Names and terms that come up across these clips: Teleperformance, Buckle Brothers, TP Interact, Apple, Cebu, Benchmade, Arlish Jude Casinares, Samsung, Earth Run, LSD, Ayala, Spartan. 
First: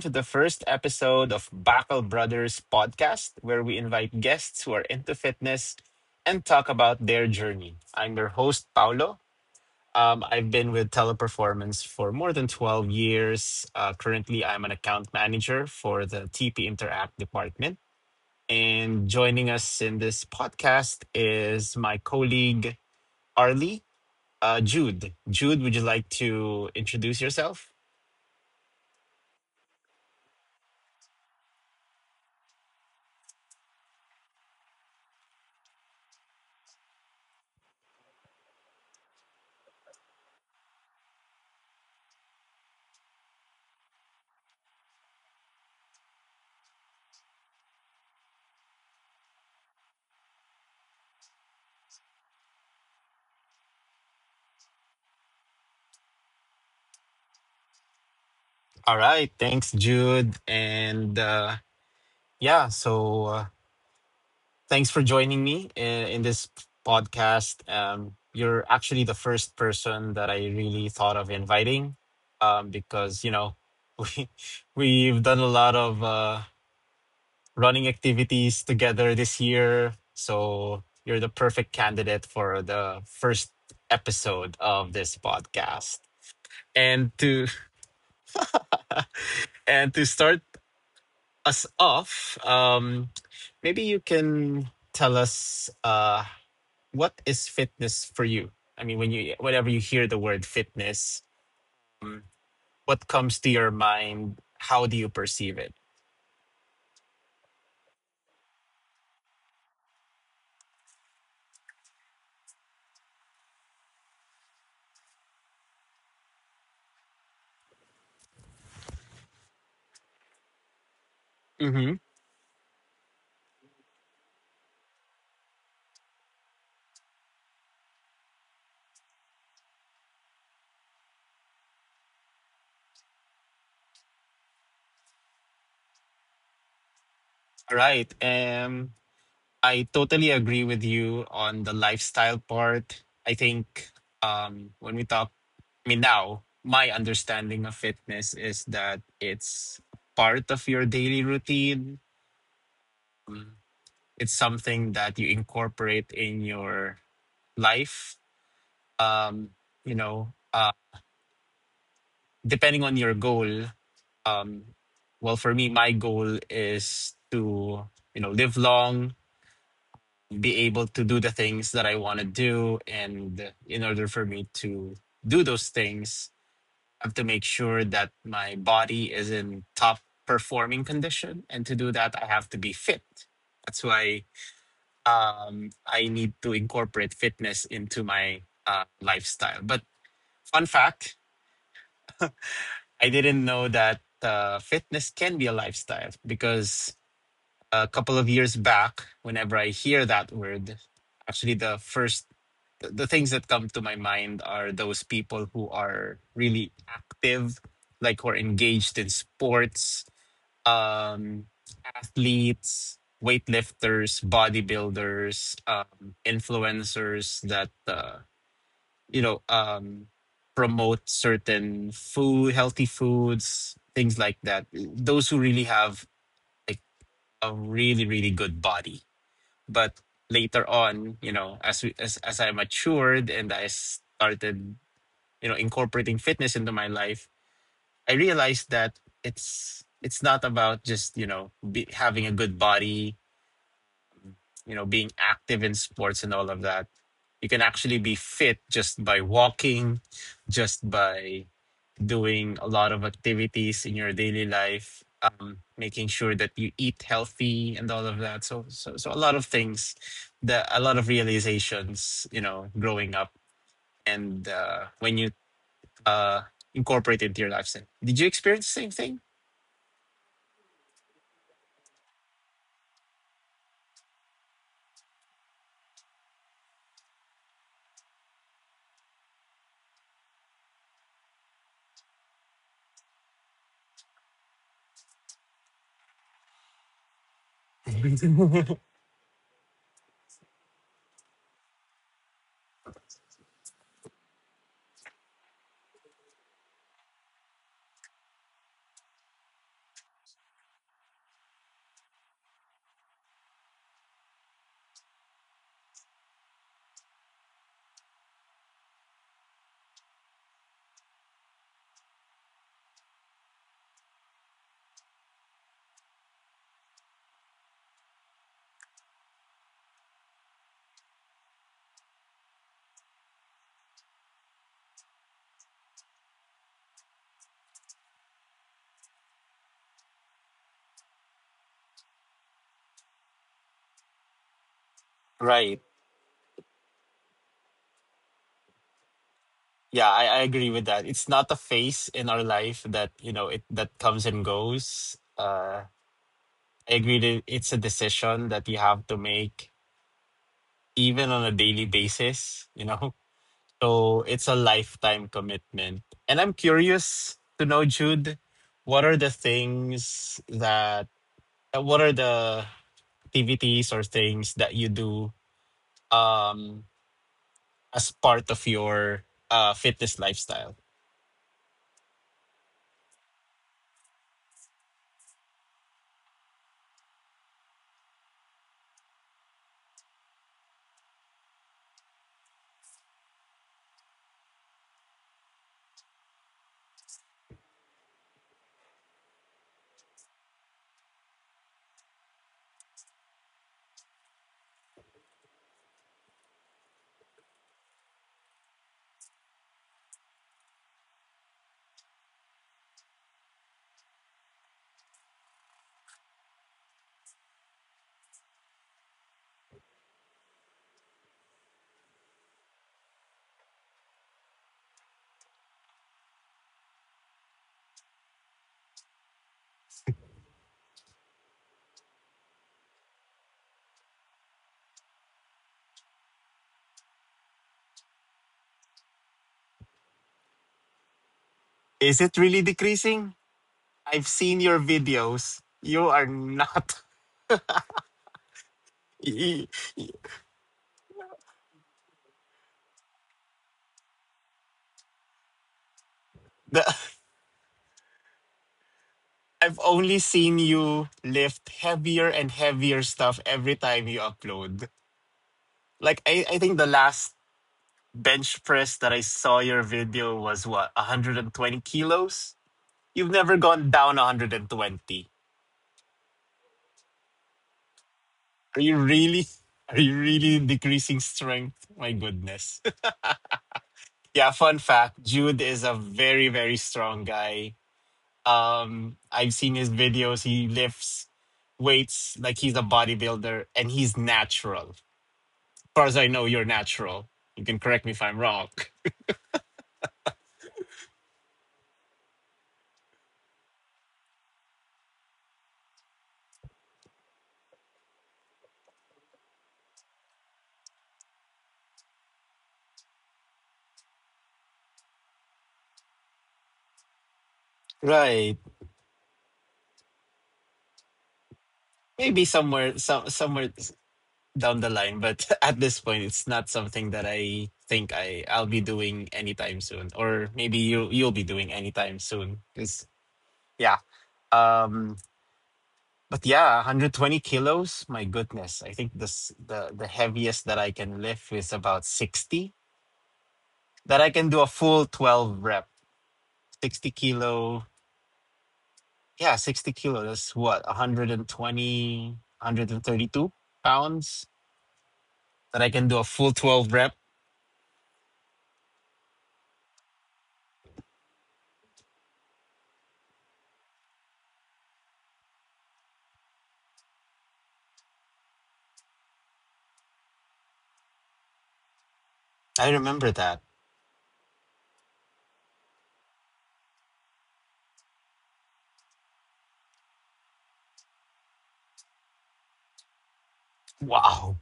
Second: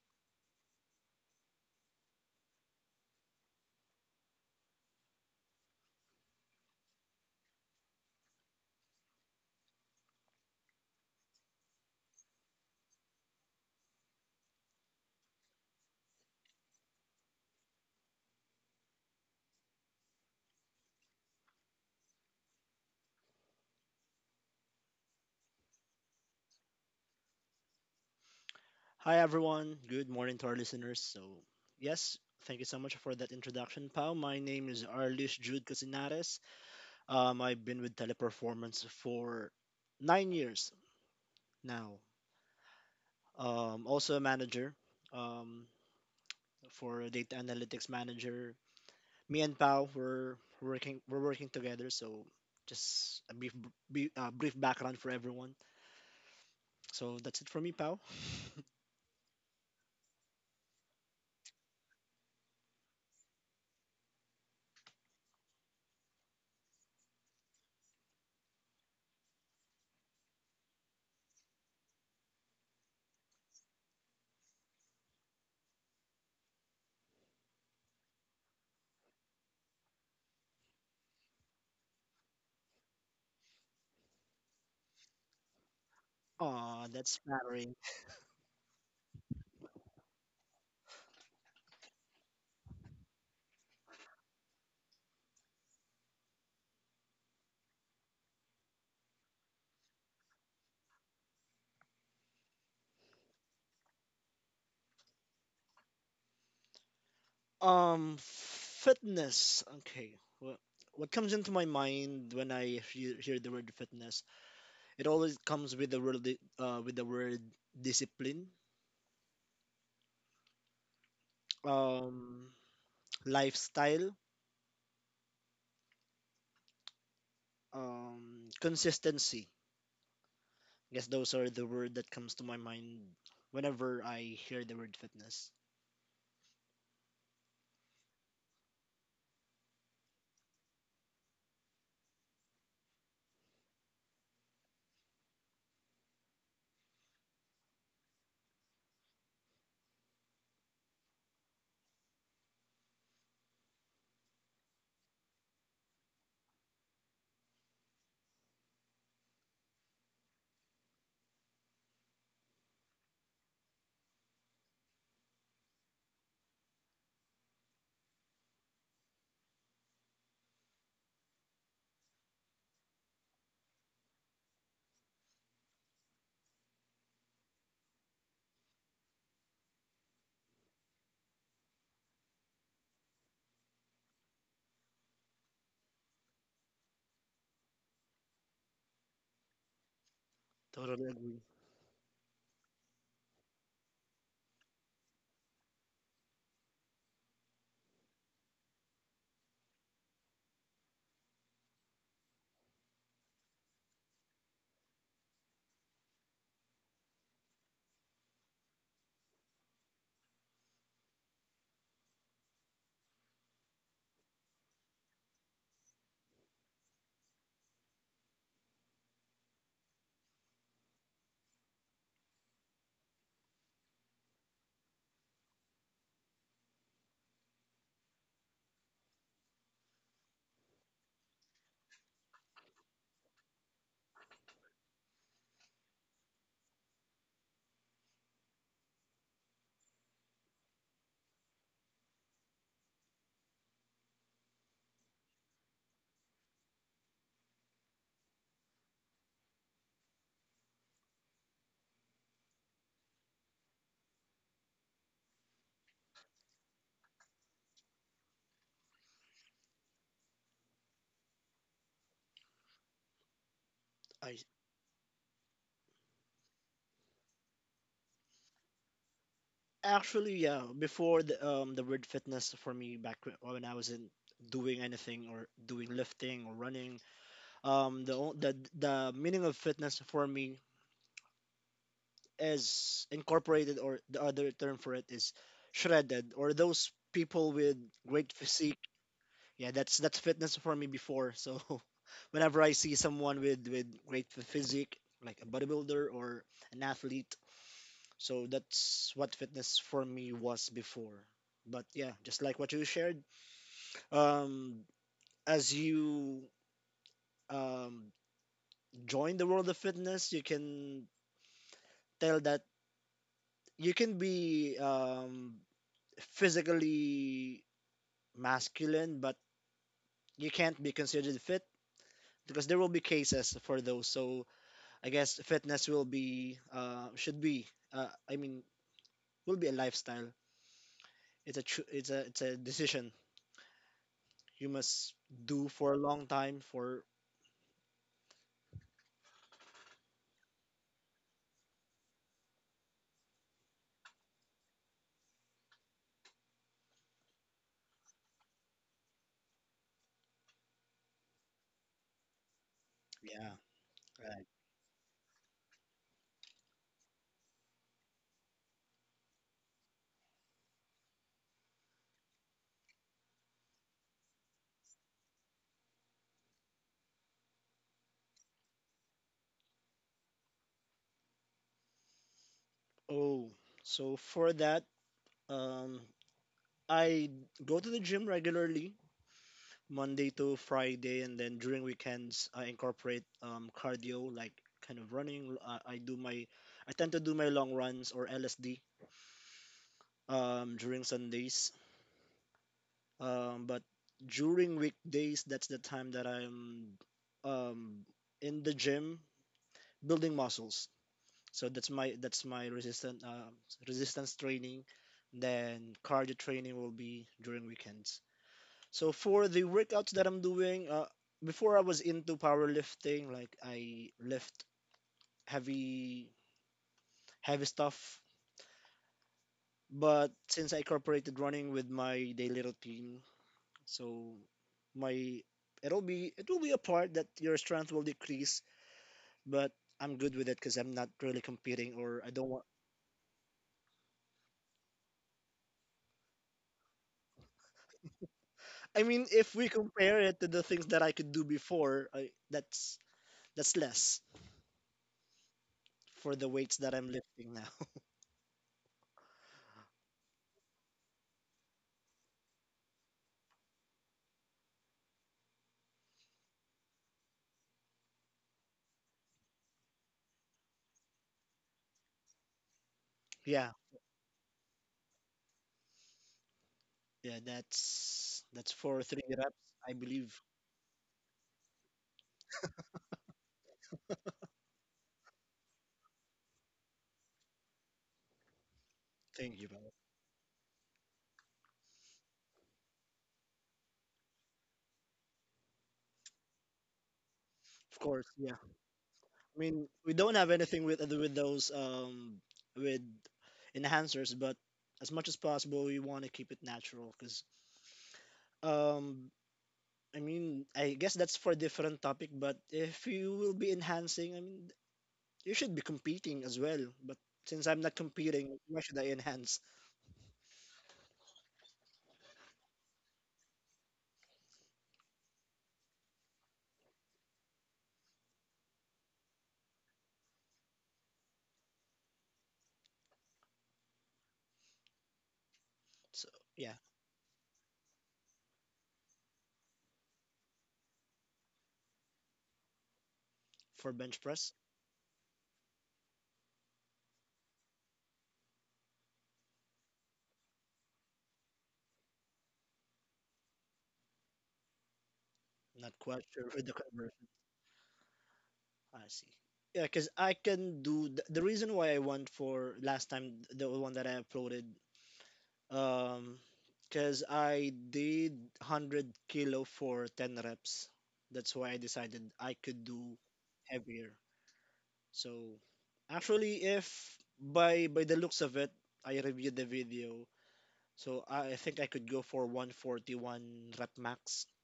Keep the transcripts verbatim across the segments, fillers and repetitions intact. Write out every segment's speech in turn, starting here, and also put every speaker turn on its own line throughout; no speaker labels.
to the first episode of Buckle Brothers podcast, where we invite guests who are into fitness and talk about their journey. I'm your host, Paolo. Um, I've been with Teleperformance for more than twelve years. Uh, currently, I'm an account manager for the T P Interact department. And joining us in this podcast is my colleague, Arlie uh, Jude. Jude, would you like to introduce yourself?
Hi, everyone. Good morning to our listeners. So, yes, thank you so much for that introduction, Pao. My name is Arlish Jude Casinares. Um, I've been with Teleperformance for nine years now. Um, also a manager um, for a data analytics manager. Me and Pao were working we're working together. So, just a brief, brief, uh, brief background for everyone. So that's it for me, Pao.
All right. Thanks, Jude. And uh, yeah, so uh, thanks for joining me in, in this podcast. Um, you're actually the first person that I really thought of inviting um, because, you know, we, we've done a lot of uh, running activities together this year. So you're the perfect candidate for the first episode of this podcast.
Aw,
And
that's
to
flattering.
And to start us off, um, maybe you can tell us uh, what is fitness for you? I mean, when you whenever you hear the word fitness, what comes to your mind? How do you perceive it?
Um, fitness. Okay. What what comes into my mind when I hear, hear the word fitness? It always comes with the word di- uh, with the word discipline,
Mm-hmm.
um, lifestyle, um, consistency. I guess those are the word that comes to my mind whenever I hear the word fitness.
Right. Um, I totally agree with you on the lifestyle part. I think um, when we talk, I mean, now my understanding of fitness is that it's part of your daily routine. It's something that you incorporate in your life. Um, you know, uh, depending on your goal, um, well, for me, my goal is to, you know, live long, be able to do the things that I want to do. And in order for me to do those things, I have to make sure that my body is in top performing condition. And to do that, I have to be fit. That's why um, I need to incorporate fitness into my uh, lifestyle. But fun
Totally
fact,
agree.
I didn't know that uh, fitness can be a lifestyle because a couple of years back, whenever I hear that word, actually the first the the things that come to my mind are those people who are really active, like who are engaged in sports, um, athletes, weightlifters, bodybuilders, um, influencers that uh, you know um, promote certain food, healthy foods, things like that. Those who really have like a really really good body. But later on, you know, as we, as as I matured and I started, you know, incorporating fitness into my life, I realized that it's it's not about just you know be, having a good body, you know, being active in sports and all of that. You can actually be fit just by walking, just by doing a lot of activities in your daily life, um, making sure that you eat healthy and all of that. So, so, so a lot of things, that a lot of realizations, you know, growing up
I
and uh, when you uh, incorporate it into your lifestyle. Did you experience the same
actually yeah. Before, the um the word fitness for me back wh- when I wasn't doing anything or doing lifting or running, um the o- the the meaning of fitness for me is incorporated, or the other term for it is shredded, or those people with great
thing?
physique. Yeah that's that's fitness for me before. So whenever I see someone with with great ph- physique, like a bodybuilder or an athlete, so that's what fitness for me was before. But yeah, just like what you shared, um as you um join the world of fitness, you can tell that you can be um, physically masculine, but you can't be considered fit because there will be cases for those. So I guess fitness will be uh, should be uh, I mean will be a lifestyle. It's a cho- it's a it's a decision you must do
Right.
for a long time for.
Yeah, I, I agree with that. It's not a phase in our life that, you know, it that comes and goes. Uh I agree that it's a decision that you have to make even on a daily basis, you know.
Yeah,
So
right.
it's a lifetime commitment. And I'm curious to know, Jude, what are the things that uh, what are the activities or things that you do um as part of your uh fitness lifestyle?
Oh, so for that, um, I go to the gym regularly Monday to Friday, and then during weekends, I incorporate um, cardio, like kind of running. Uh, I do my, I tend to do my long runs or L S D um, during Sundays. Um, but during weekdays, that's the time that I'm um, in the gym building muscles. So that's my that's my resistant uh, resistance training. Then cardio training will be during weekends. So for the workouts that I'm doing, uh, before I was into powerlifting, like I lift heavy, heavy stuff. But since I incorporated running with my daily routine, so my it'll be it will be a part that your strength will decrease, but I'm good with it because I'm not really competing or
Is
I
it
don't
really
want.
decreasing? I've seen your videos. You are not.
I mean, if we
y- y-
compare it to the things that I could do before, I, that's that's less for the weights
The,
that I'm lifting now.
I've only seen you lift heavier and heavier stuff every time you upload. Like I, I think the last bench press that I saw your video was what, one hundred twenty kilos. You've never
Yeah.
gone down one hundred twenty.
Yeah, that's that's
Are you
for three
really?
reps, I
Are you
believe.
really decreasing strength? My goodness. Yeah, fun fact, Jude is a very, very strong guy. Um, I've
Thank you,
seen
bro.
his videos. He lifts weights like he's a bodybuilder and he's natural. As far as I know, you're natural. You can
Of
correct me if
course,
I'm
yeah.
wrong.
I mean, we don't have anything with with those um with enhancers, but as much as possible, we want to keep it natural. Cause um, I mean, I guess that's for a different topic. But if you will be enhancing, I mean, you should be competing as well. But since I'm not competing,
Right.
why should I enhance?
Maybe somewhere so, somewhere down the line, but at this point it's not something that I think I I'll be doing anytime soon or maybe you you'll be doing anytime soon cuz yeah. Um
So
but
yeah,
yeah, one hundred twenty kilos, my goodness. I think this the the heaviest that I can lift is about sixty
for bench
that I
press,
can do a full twelve rep, sixty kilo. Yeah, sixty kilo. That's what, one hundred and twenty, one hundred and thirty-two pounds that
not
I can do
quite
a
sure
full
with the
twelve rep.
conversion. I see. Yeah, because I can do th- the reason why I went for last time the one that I uploaded, um, because I did one hundred kilo for ten reps. That's why I decided I could
I
do
remember that.
heavier. So actually, if by by the looks of it, I reviewed the video, so I think I could go for one forty-one rep max.
Wow.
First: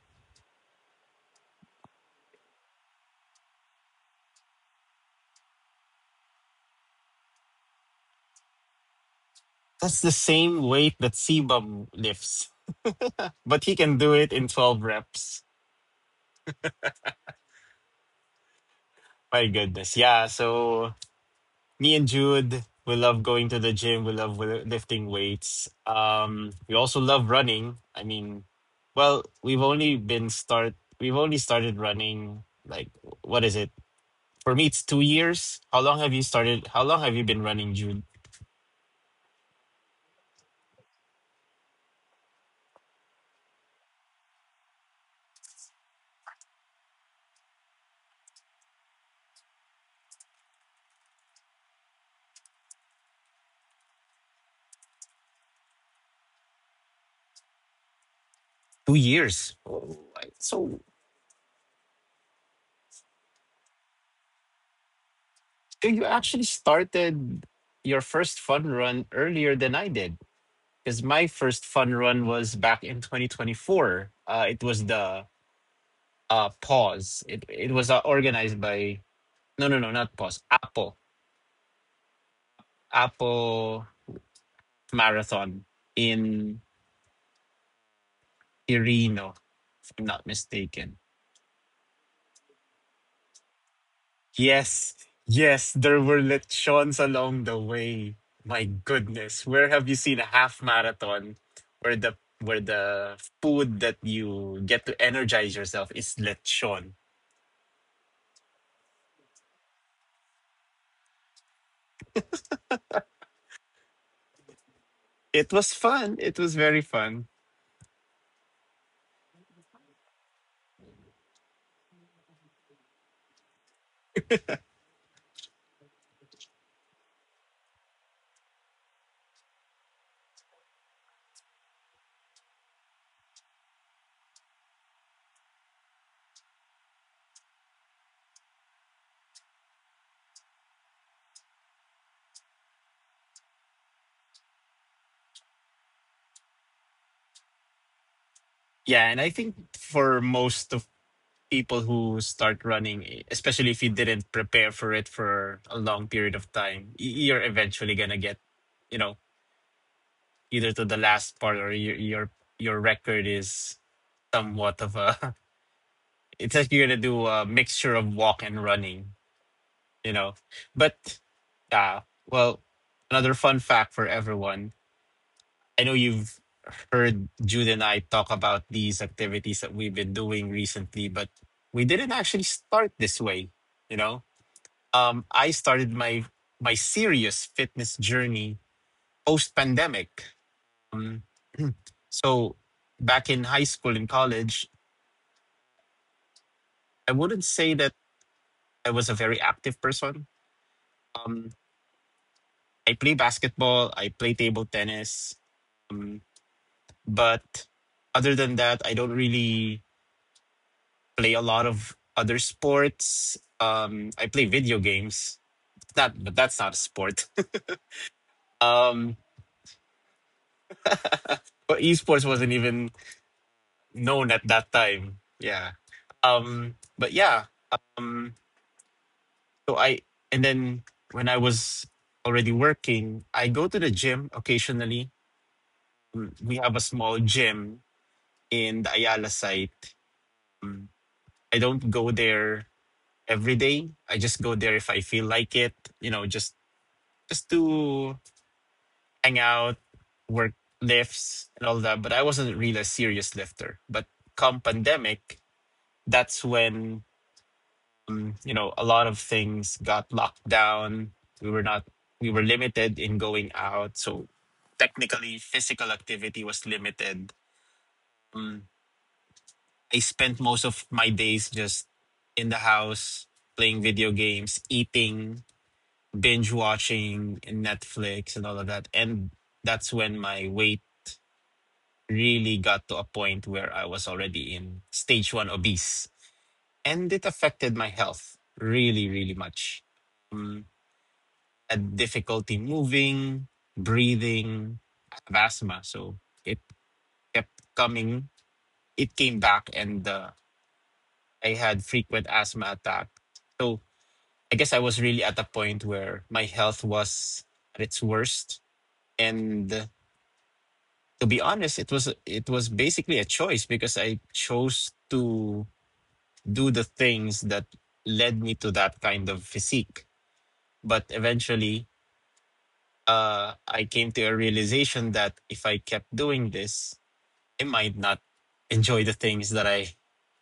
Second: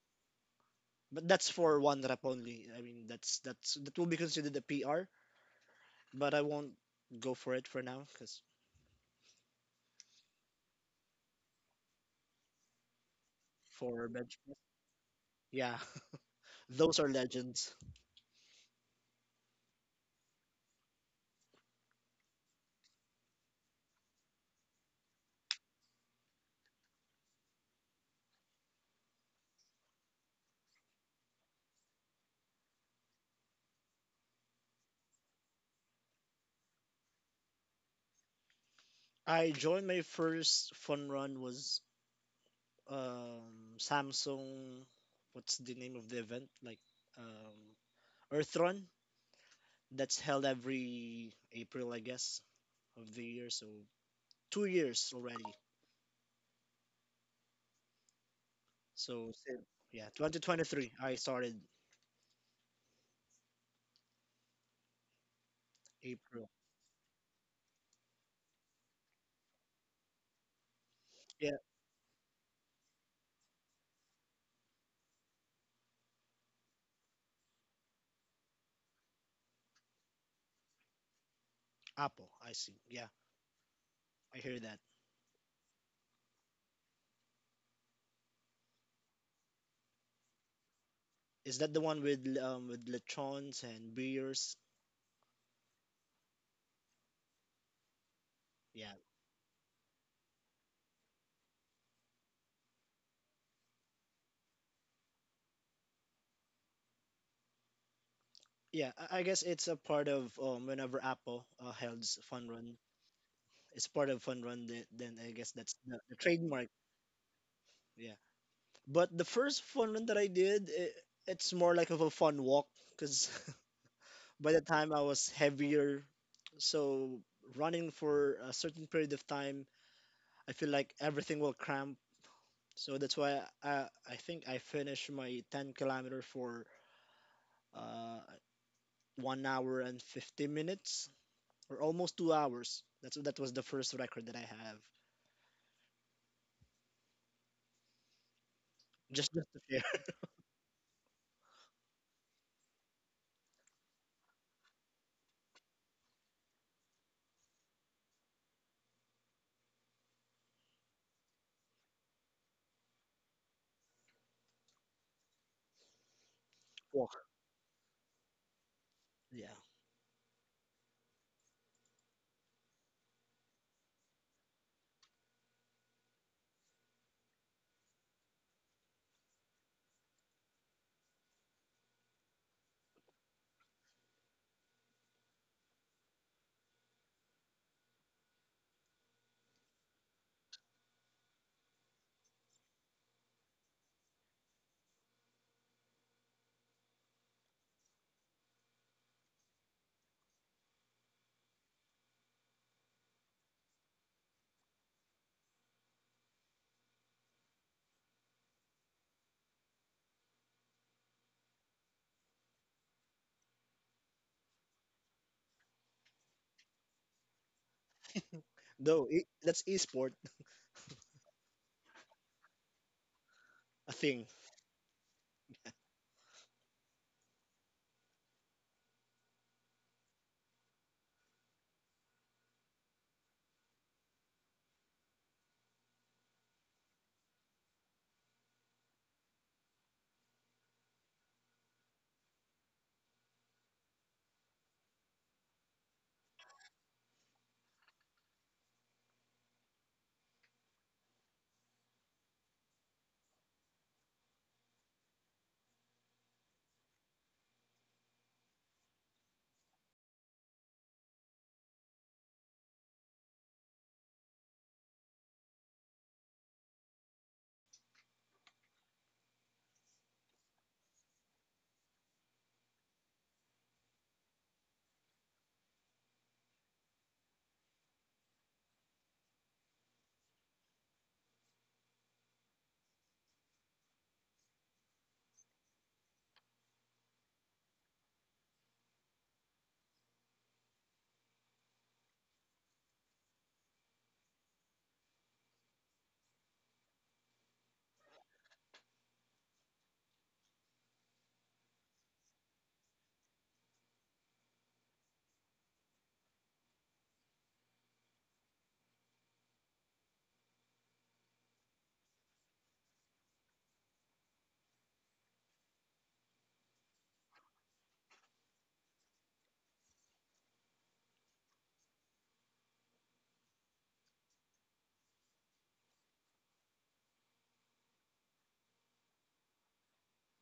But that's for one rep only. I mean, that's that's that will be considered a P R, but I won't go for it for now because
That's the same weight that Sebum lifts, but he can
for
do it in
Benchmade,
twelve reps.
yeah, those are legends.
My goodness. Yeah. So me and Jude, we love going to the gym. We love wi- lifting weights. Um, we also love running. I mean, well, we've only been start. We've only started running. Like, what is it? For me, it's two years. How long have you started? How long have you been running, Jude?
I joined my first fun run was um, Samsung. What's the name of the event? Like um, Earth Run. That's held every April, I guess, of the year. So two years already.
Two
So
years.
since- yeah,
Oh, I- So
twenty twenty-three. I started
so you actually
April.
started your first fun run earlier than I did. Because my
Yeah,
first fun run was back in twenty twenty-four. Uh, it was the uh pause it it was uh, organized by no no no, not pause, apple,
Apple. I see. Yeah,
apple
I hear that.
marathon in irino if I'm not mistaken.
Is that the one with um with lechons and beers?
Yes, yes, there were lechons along the way. My
Yeah,
goodness, where have you seen a half marathon where the where the food that you get to energize yourself is lechon?
yeah, I I guess it's a part of um, whenever Apple uh, holds Fun Run, it's part of Fun Run. Then, then I
It
guess
was
that's the, the
fun, it was
trademark.
very fun.
Yeah, but the first Fun Run that I did, it, it's more like of a fun walk because by the time I was heavier, so running for a certain period of time, I feel like everything will cramp. So that's why I I think I finished my ten kilometer for uh one hour and fifty minutes, for almost two hours. That's that was the first record that I have.
Yeah, and I
Just just
think
to share.
for most of people who start running, especially if you didn't prepare for it for a long period of time, y- you're eventually gonna get, you know, either to the last part or your your your record is somewhat of a. It's like you're gonna
Walk.
do a mixture of walk and running,
Yeah.
you know. But yeah, well, another fun fact for everyone. I know you've heard Jude and I talk about these activities that we've been doing recently, but we didn't actually start this way, you know um, I started my my serious fitness journey post pandemic. Um, so back in high school and college, I wouldn't say that I was a very active person. Um, I play basketball, I play table tennis, um, but other than that, I don't really play a lot of other sports. Um, I play video games. That, but that's not a sport.
Though
Um,
it, that's esport
but esports wasn't even
a thing.
known at that time. Yeah. Um, but yeah. Um, so I and then when I was already working, I go to the gym occasionally. Mm, we have a small gym in the Ayala site. Mm, I don't go there every day. I just go there if I feel like it, you know, just just to hang out, work lifts and all that. But I wasn't really a serious lifter. But come pandemic, that's when um, you know, a lot of things got locked down. We were not, we were limited in going out. So technically, physical activity was limited. Um, I spent most of my days just in the house playing video games, eating, binge watching Netflix and all of that. And that's when my weight really got to a point where I was already in stage one obese. And it affected my health really, really much. Mm. Had difficulty moving, breathing. I have asthma, so it kept coming. It came back, and uh, I had frequent asthma attack. So I guess I was really at a point where my health was at its worst. And uh, to be honest, it was it was basically a choice because I chose to do the things that led me to that kind of physique. But eventually, uh, I came to a realization that if I kept doing this, I might not enjoy the things that I,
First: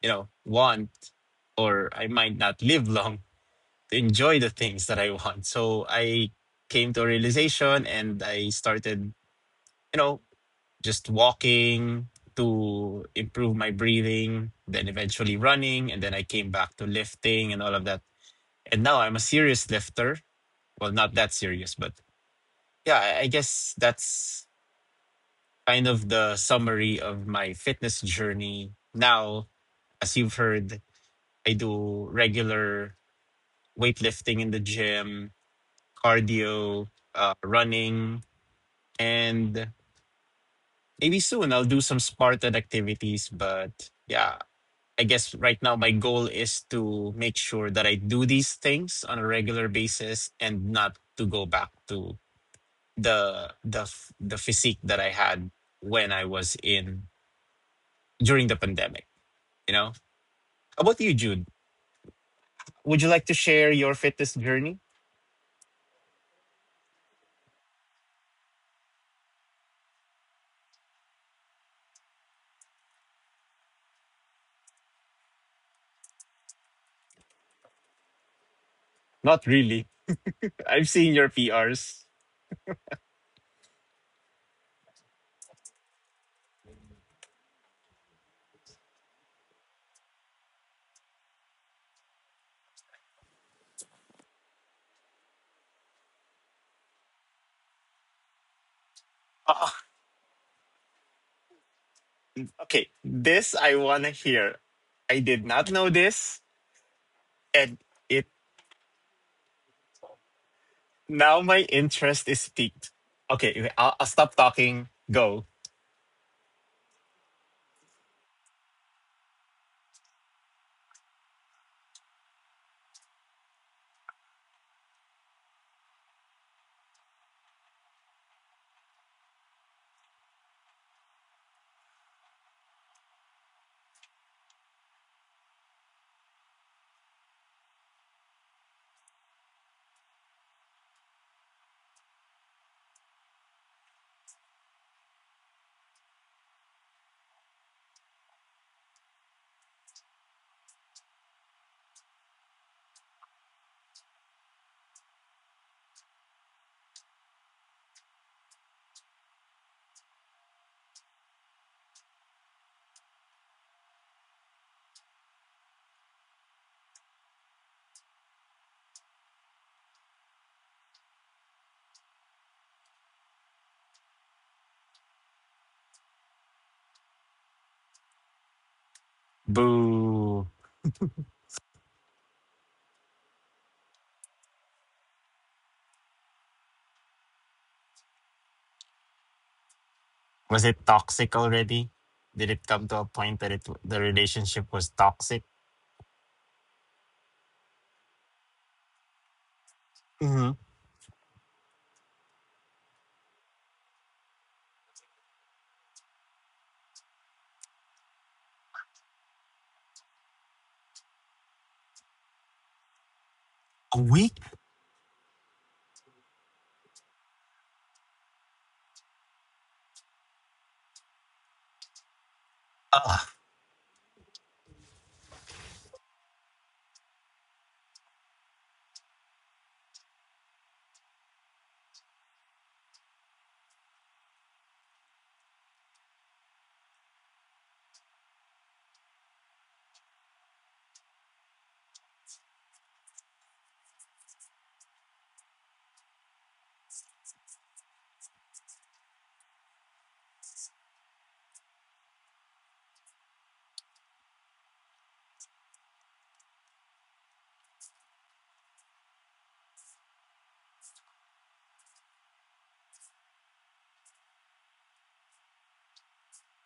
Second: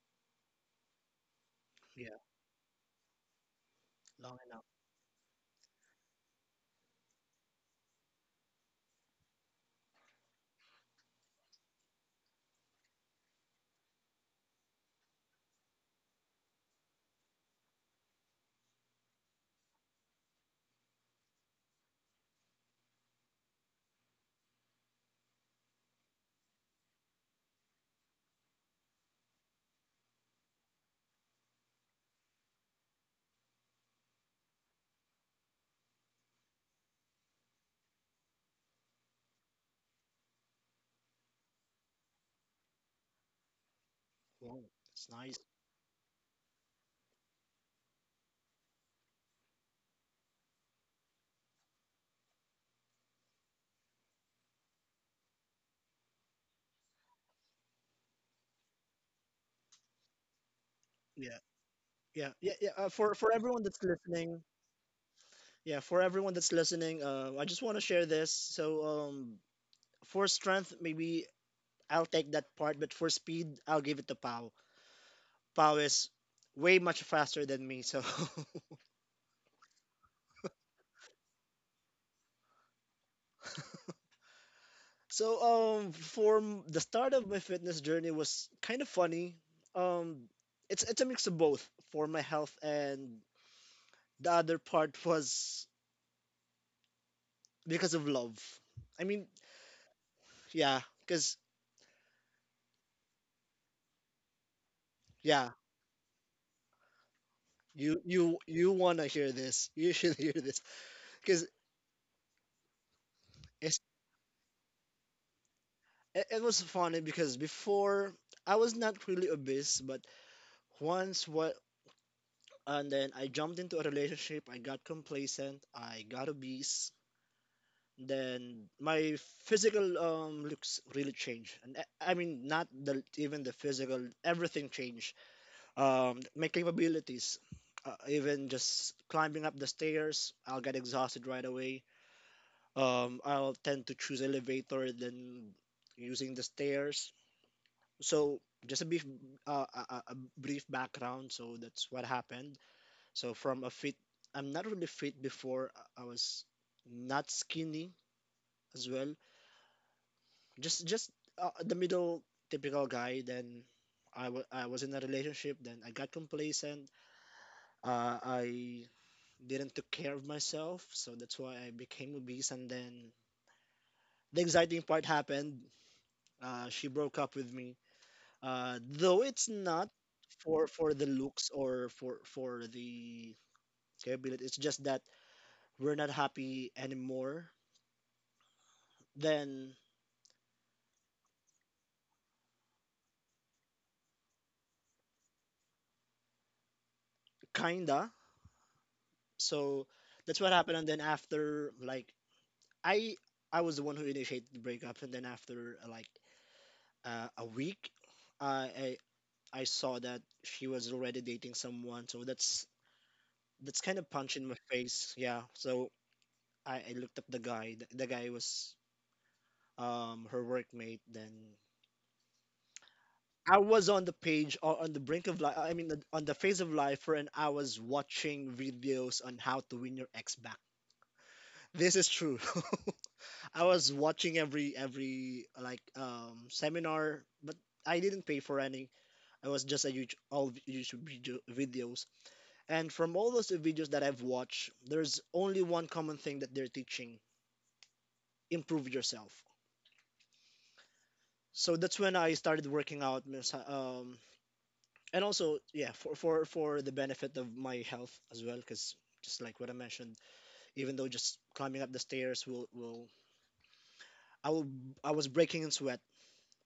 you know, want, or I
Yeah.
might not live long to
Long
enjoy the
enough.
things that I want. So I came to a realization and I started, you know, just walking to improve my breathing, then eventually running, and then I came back to lifting and all of that. And now I'm a serious lifter. Well, not that serious, but yeah, I I guess that's kind of the summary of my fitness journey. Now, as you've heard, I do regular weightlifting in the gym, cardio, uh, running, and maybe soon I'll do some Spartan activities. But yeah,
Wow.
I
It's
guess
nice.
right now my goal is to make sure that I do these things on a regular basis and not to go back to the the the physique that I had when I was in during the pandemic. You know, how about you,
Yeah.
Jude?
Yeah. Yeah. Yeah. Uh,
Would you
for
like
for
to
everyone
share
that's
your fitness
listening.
journey?
Yeah. For everyone that's listening. Uh, I just want to share this. So um, for strength, maybe I'll take that part, but for speed, I'll give it to Pau. Pau is way much faster than me. So
Not really. I've seen your P Rs.
so um for m- the start of my fitness journey was kind of funny. Um it's it's a mix of both, for my health and the other part was because of love. I mean,
Ah,
yeah, cuz
okay, this I wanna hear. I did
yeah,
not know this, and
you
it
you you want to hear this. You should hear this
now
cuz
my interest is piqued. Okay, okay,
it's
I'll, I'll stop talking. Go.
it, it was funny because before I was not really obese, but once what and then I jumped into a relationship, I got complacent, I got obese, then my physical um looks really changed, and I I mean not the even the physical, everything changed, um my capabilities, uh, even just climbing up the stairs I'll get exhausted right away, um I'll tend to choose elevator than using the stairs. So just a brief uh, a, a a brief background, so that's what happened. So from a fit, I'm not really fit before, I I was not skinny as well, just just uh, the middle typical guy. Then I wa- I was in a relationship, then I got complacent, uh, I didn't took care of myself, so that's why I became obese. And then the exciting part happened: uh, she broke up with me. Uh, though it's not
Boo.
for for the looks or for for the capability, it's just that we're not happy anymore. Then,
Was it toxic already? Did it come to a point that it the relationship was toxic?
kinda. So that's what
Mm-hmm.
happened. And then after like, I I was the one who initiated the breakup, and then after uh, like uh, a week, uh, I I saw that she was already dating someone. So that's that's
A
kind of punch
week?
in my face. Yeah. So I, I looked up the guy. The, the guy was um her workmate. Then
Ah.
I was on the page, or on the brink of life. I mean, on the face of life, and I was watching videos on how to win your ex back. This is true. I was watching every every like um seminar, but I didn't pay for any. I was just a huge all v- YouTube video, videos, and from all those videos that I've watched, there's only one common thing that they're teaching: improve yourself. So that's when I started working out, miss- um, and also yeah, for for for the benefit of my health as well, because just like what I mentioned, even though just climbing up the stairs will will I will I was breaking in sweat.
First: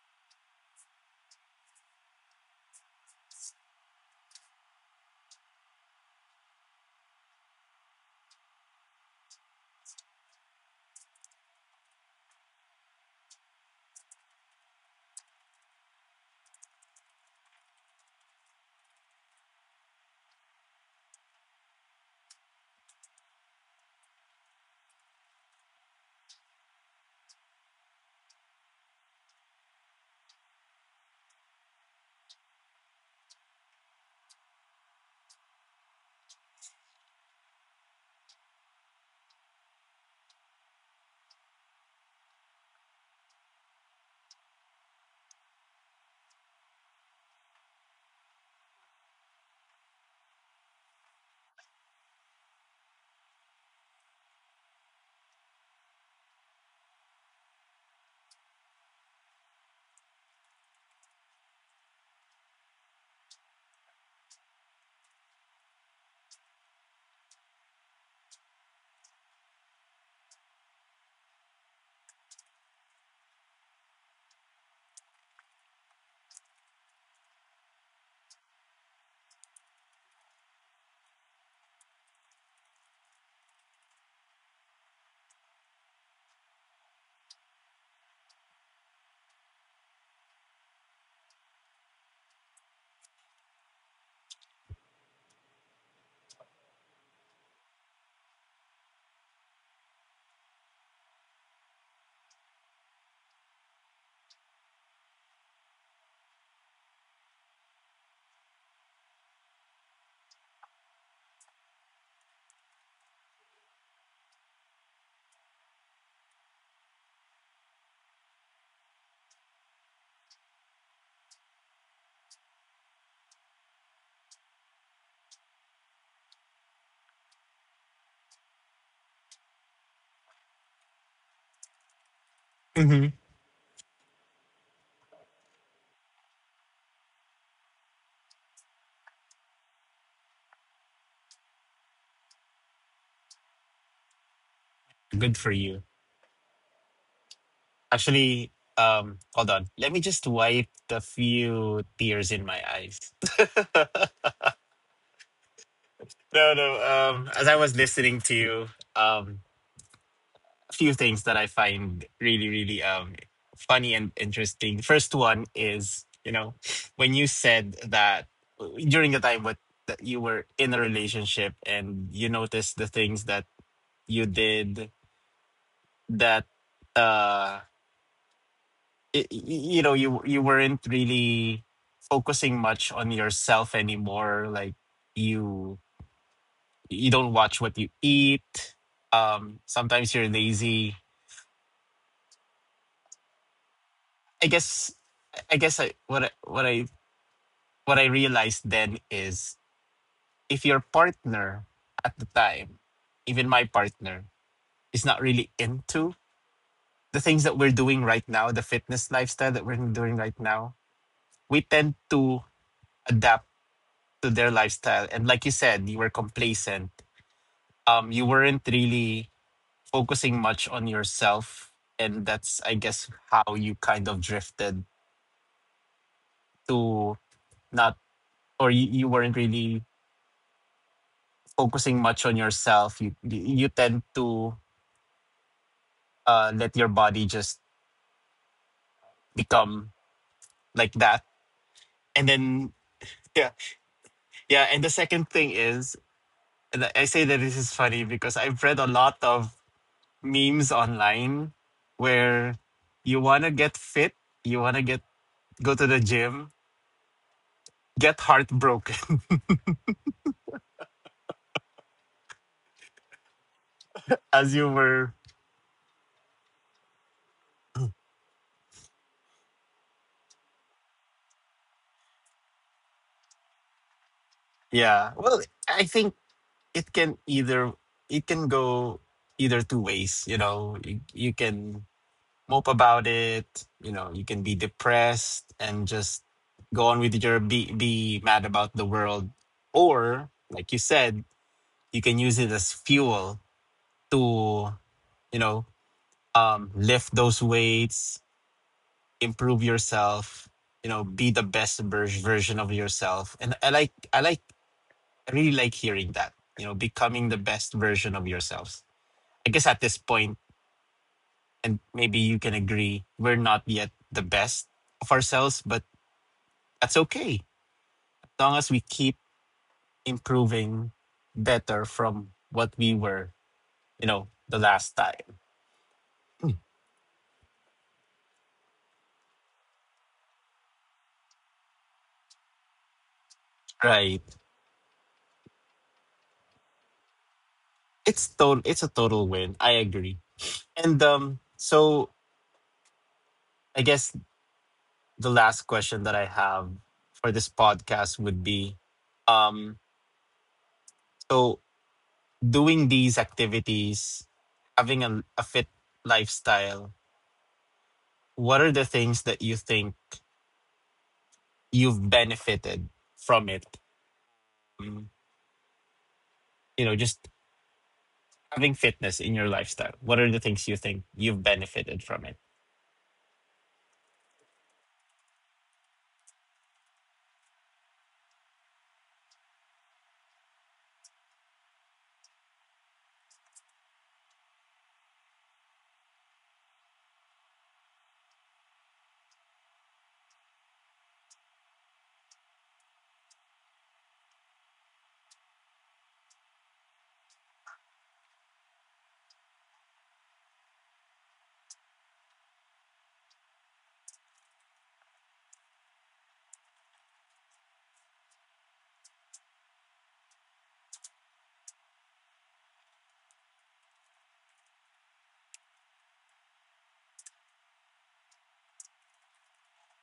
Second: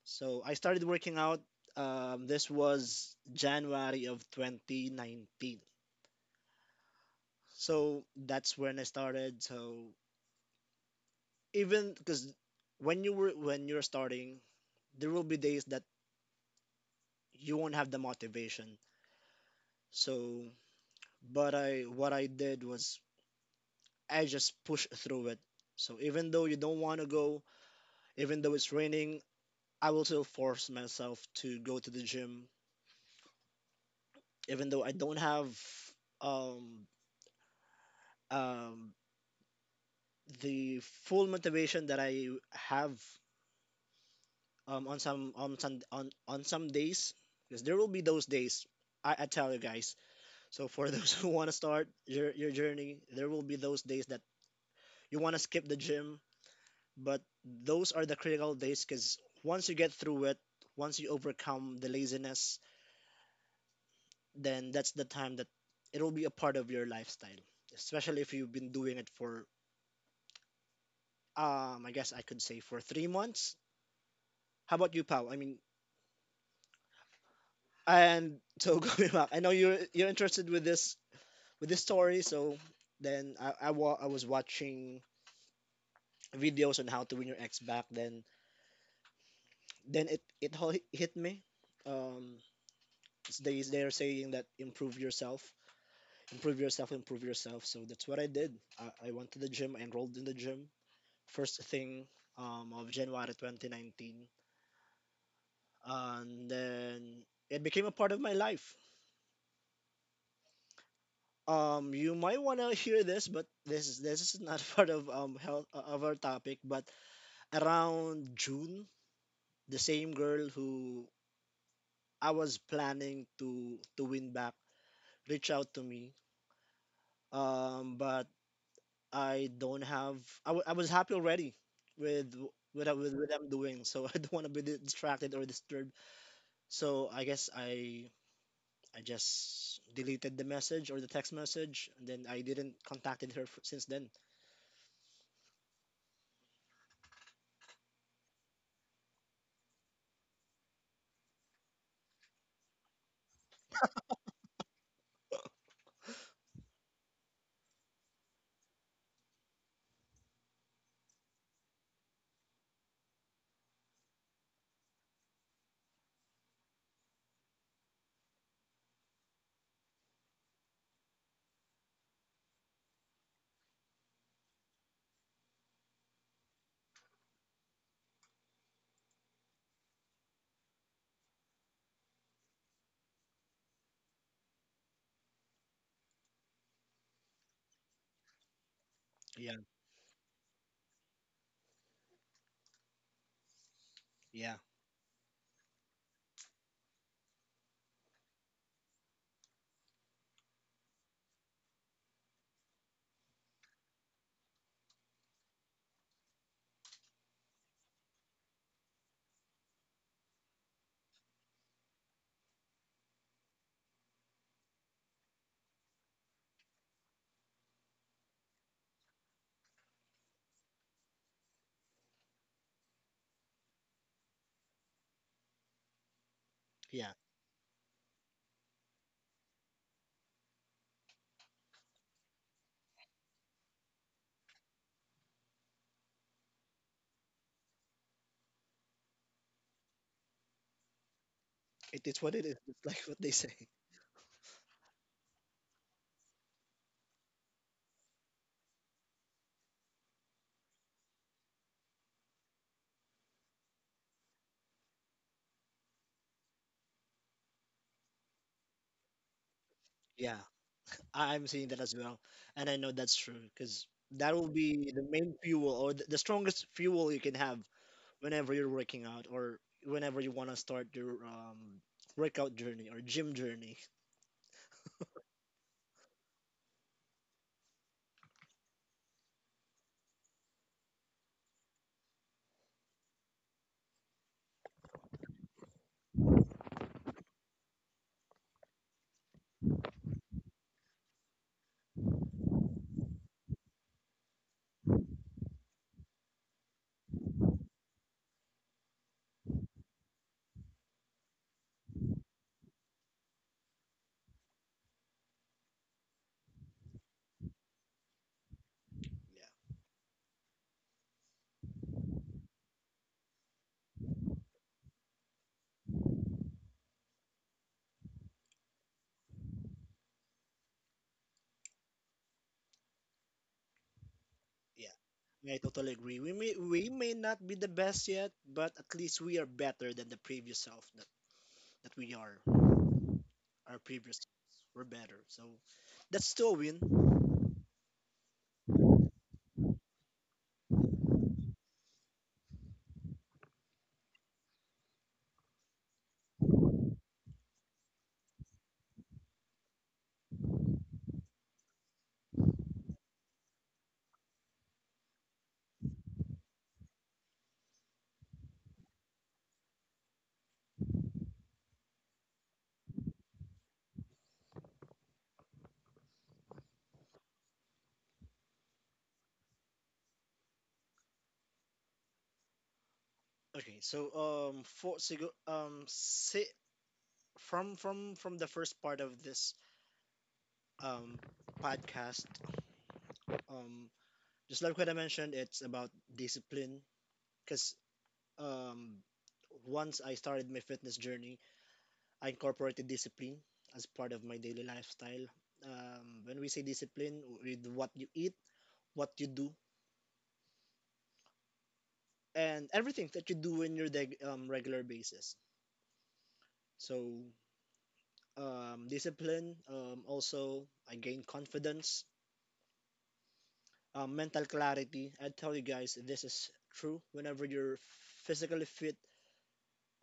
So I started working out. Um, this was January of twenty nineteen. So that's when I started. So even because when you were when you're starting, there will be days that you won't have the motivation. So but I what I did was I just pushed through it. So even though you don't want to go, even though it's raining, I will still force myself to go to the gym. Even though I don't have um um the full motivation that I have um, on some on some on, on some days, because there will be those days. I, I tell you guys, so for those who want to start your, your journey, there will be those days that you want to skip the gym, but those are the critical days because once you get through it, once you overcome the laziness, then that's the time that it will be a part of your lifestyle, especially if you've been doing it for um I guess I could say for three months. How about you, Pal? I mean, and so going back, I know you're you're interested with this with this story. So then I I, wa- I was watching videos on how to win your ex back. Then then it it ho- hit me. Um, it's- they they're saying that improve yourself, improve yourself, improve yourself. So that's what I did. I, I went to the gym. I enrolled in the gym. First thing um, of January twenty nineteen, and then it became a part of my life. Um, you might want to hear this, but this is this is not part of um health uh, of our topic. But around June, the same girl who I was planning to to win back reached out to me. Um, but I don't have. I, w- I was happy already with with what
Hmm.
with what I'm doing, so I don't want to be di- distracted or disturbed. So I guess I I just deleted the message or the text message, and then I didn't contacted her f- since then.
Good for you. Actually, um, hold on. Let me just wipe the few tears in my eyes. No, no. Um, as I was listening to you, um, a few things that I find really, really um funny and interesting. First one is, you know, when you said that during the time what that you were in a relationship and you noticed the things that you did that uh y- y- you know you you weren't really focusing much on yourself anymore, like you you don't watch what you eat,
Yeah,
um, sometimes you're lazy. I
yeah,
guess I guess I, what I, what I, what I realized then is if your partner at the time, even my partner, is not really into the things that we're doing right now, the fitness lifestyle that we're doing right now, we tend to adapt to their lifestyle. And like you said, you were complacent. Um, you weren't really focusing much on yourself, and that's I guess how you kind of drifted
yeah.
to not, or you, you weren't really focusing much on yourself. You you tend to uh, let your body just become like that,
It is
and
what it is.
then
It's like what they
yeah,
say.
yeah. And the second thing is, and I say that this is funny because I've read a lot of memes online where you want to get fit, you want to get go to the gym, get heartbroken
Yeah, I- I'm seeing that as well, and I know that's true because that will
as you
be the
were.
main fuel or th- the strongest fuel you can have whenever you're working out or whenever you want to start your um, workout journey or gym journey.
Yeah. Well, I think it can either it can go either two ways, you know. You, you can mope about it, you know, you can be depressed and just go on with your be be mad about the world, or like you said, you can use it as fuel to, you know, um, lift those weights, improve yourself, you know, be the best ver- version of yourself. And I like, I like, I really like hearing that, you know, becoming the best version of yourselves.
Yeah,
I guess at this point, and maybe you can agree, we're not yet the best of ourselves, but that's okay. As long as we keep improving, better from what we were, you know, the last
yeah.
time.
Yeah, I totally agree. We may we may not be the best yet, but at least we are better than the previous self that, that we are. Our previous
Right.
selves were better. So that's still a win.
It's total, it's a total win. I agree. And, um, so I guess the last question that I have for this podcast would be, um, so doing these activities, having a, a fit lifestyle, what are the things that you think you've benefited from it? Mm, you know, just having fitness in your lifestyle. What are the things you think you've benefited from it?
Okay, so um for sigo um si from from from the first part of this um podcast, um just like what I mentioned, it's about discipline. Because um once I started my fitness journey, I incorporated discipline as part of my daily lifestyle. Um when we say discipline, with what you eat, what you do, and everything that you do in your deg- um, regular basis. So um discipline, um also I gained confidence, um, mental clarity. I tell you guys, this is true. Whenever you're physically fit,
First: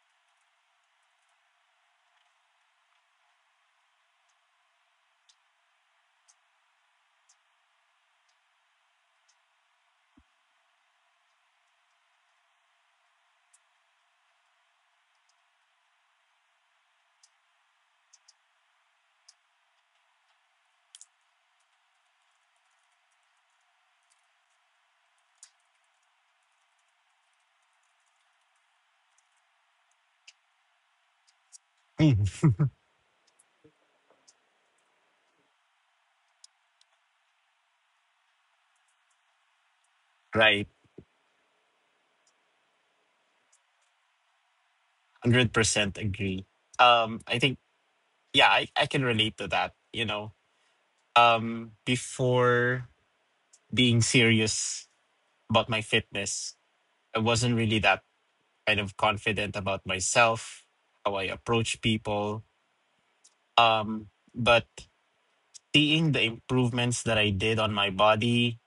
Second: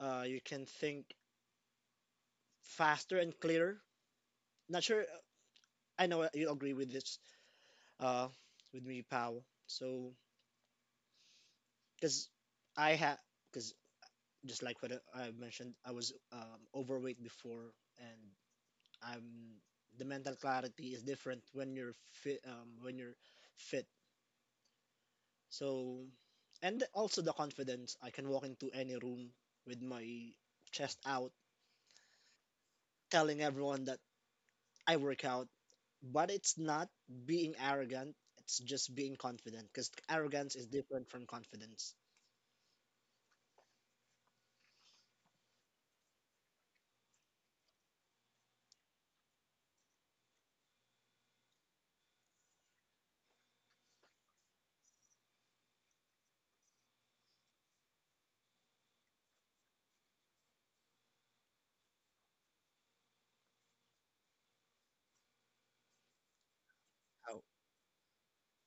uh, you can think faster and clearer. Not sure. I know you agree with this, uh, with me, pal. So, because I had, because just like what I mentioned, I was um, overweight before, and I'm the mental clarity is different when you're fit. Um, when you're fit. So, and also the confidence, I can walk into any room with my chest out,
Mhm.
telling everyone that I work out. But it's not being arrogant, it's just being confident, because arrogance is
Right.
different from confidence.
one hundred percent agree. Um, I think, yeah, I, I can relate to that. You know, um, before being serious about my fitness, I wasn't really that kind of confident about myself, how I approach people. Um, but seeing the improvements that I
Oh,
did on my body,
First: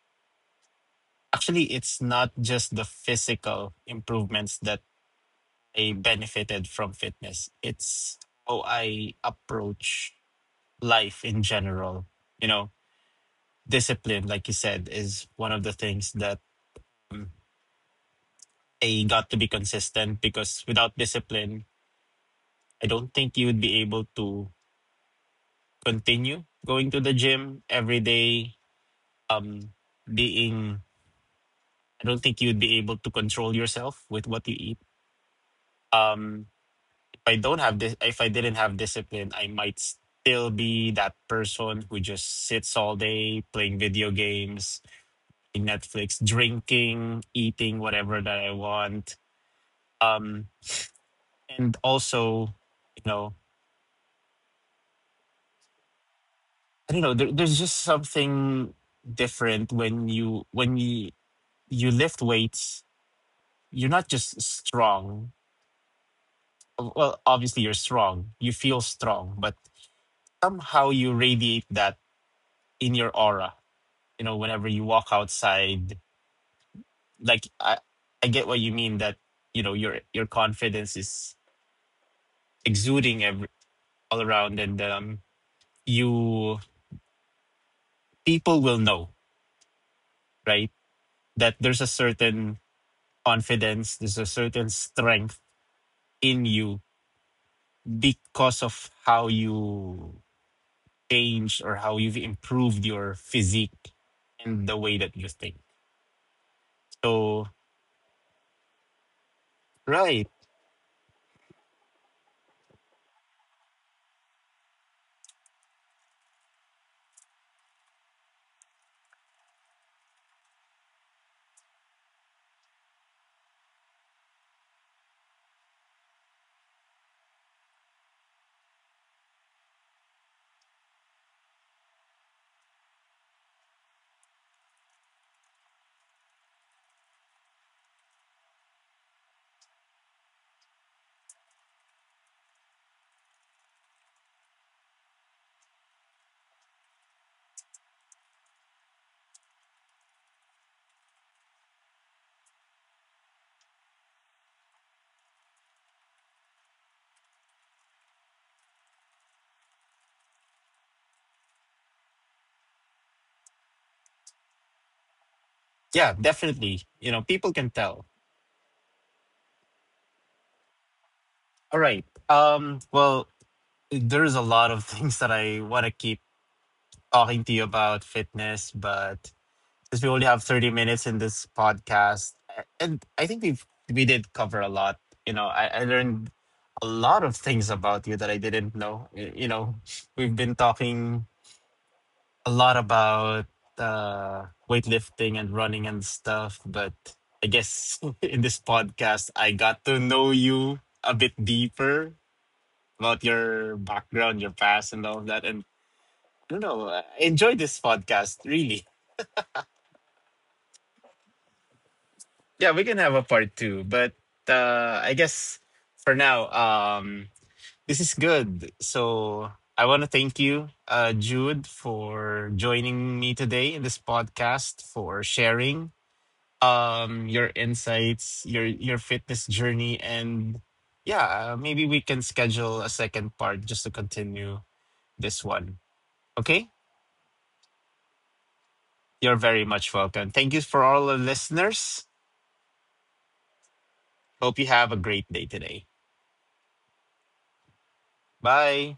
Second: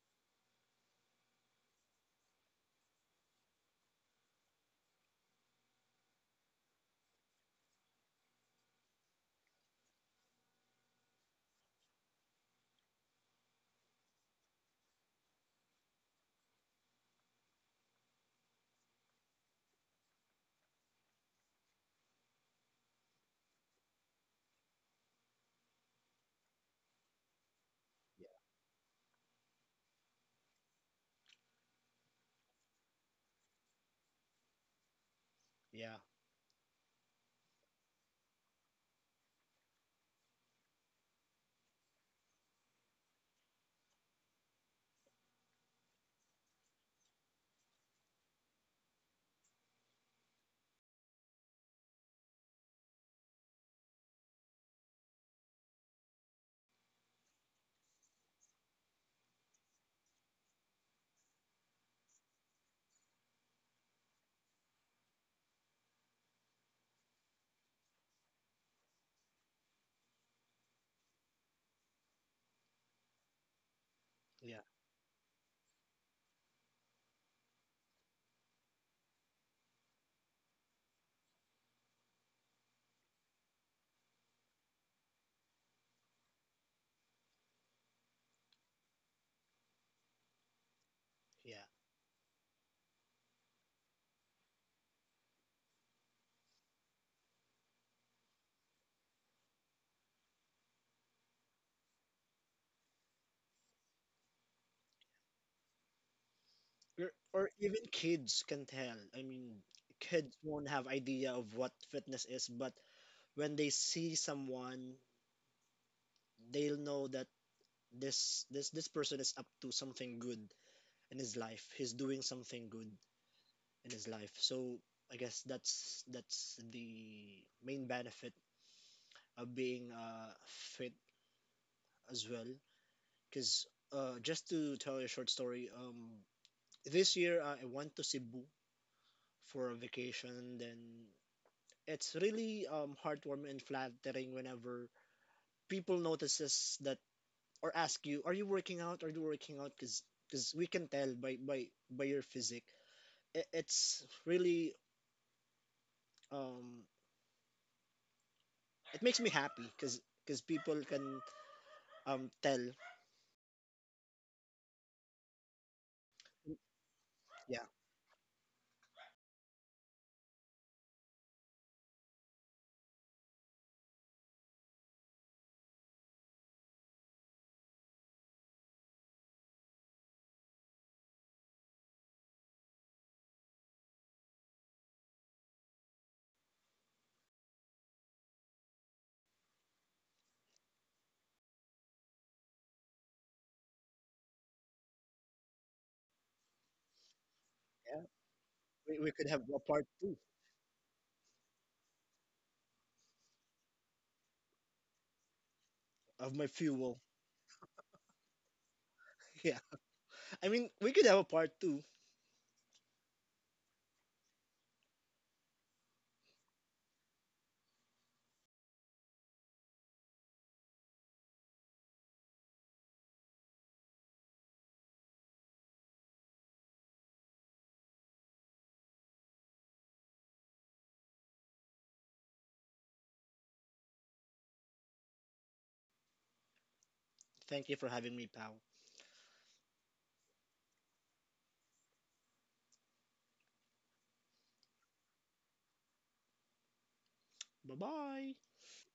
actually, it's not just the physical improvements that I benefited from fitness, it's how I approach life in general. You know, discipline, like you said, is one of the things that, um, I got to be consistent, because without discipline, I don't think you would be able to continue going to the gym every
yeah.
day. Um, being, I don't think you would be able to control yourself with what you eat.
Yeah,
Um, if I don't have this, if I didn't have discipline, I might still be that person who just sits all day playing video games, in Netflix, drinking, eating whatever that I want. Um, and also, you know, I don't know. There, there's just something different when you when you you lift weights, you're not just strong. Well, obviously you're strong. You feel strong, but somehow you radiate that in your aura. You know, whenever you walk outside, like I, I get what you mean that, you know, your your confidence is exuding every all around, and, um, you people will know, right? That
yeah,
there's a certain confidence, there's a certain strength in you because of how you changed or how you've improved your physique and the way that you think.
yeah. Or,
So,
or even kids can tell. I mean,
right.
kids won't have idea of what fitness is, but when they see someone, they'll know that this this this person is up to something good in his life. He's doing something good in his life. So I guess that's that's the main benefit of being uh, fit as well. Because uh, just to tell you a short story, um, this year uh, I went to Cebu for a vacation. And then it's really um, heartwarming and flattering whenever people notices that or ask you, "Are you working out? Are you working out?" Because because we can tell by by by your physique. It, it's really um it makes me happy because because people can um tell.
Yeah, definitely. You know, people
Yeah,
can tell. All right. Um, well, there's a lot of things that I want to keep talking to you about fitness, but since we only have thirty minutes in this podcast, a- and I think we've we did cover a lot. You know, I, I learned a lot of things about you that I didn't know. Y- You know, we've been talking a lot about, uh, weightlifting and running and stuff, but I guess
yeah,
in this
we, we
podcast,
could have
I
a
got
part
to
two
know you a bit deeper about your background, your past, and all of that. And
of
I
my
don't know,
fuel.
I enjoy this podcast, really.
Yeah, I mean, we could have a part two.
Yeah, we can have a part two, but, uh, I guess for now, um, this is good. So I want to thank you, uh, Jude, for joining me today in this podcast, for sharing, um, your insights, your your fitness journey, and yeah, uh, maybe we can schedule a second part just to continue this one, okay.
Thank you for having me, pal.
You're very much welcome. Thank you for all the listeners. Hope you have a great day today.
Bye bye.
Bye.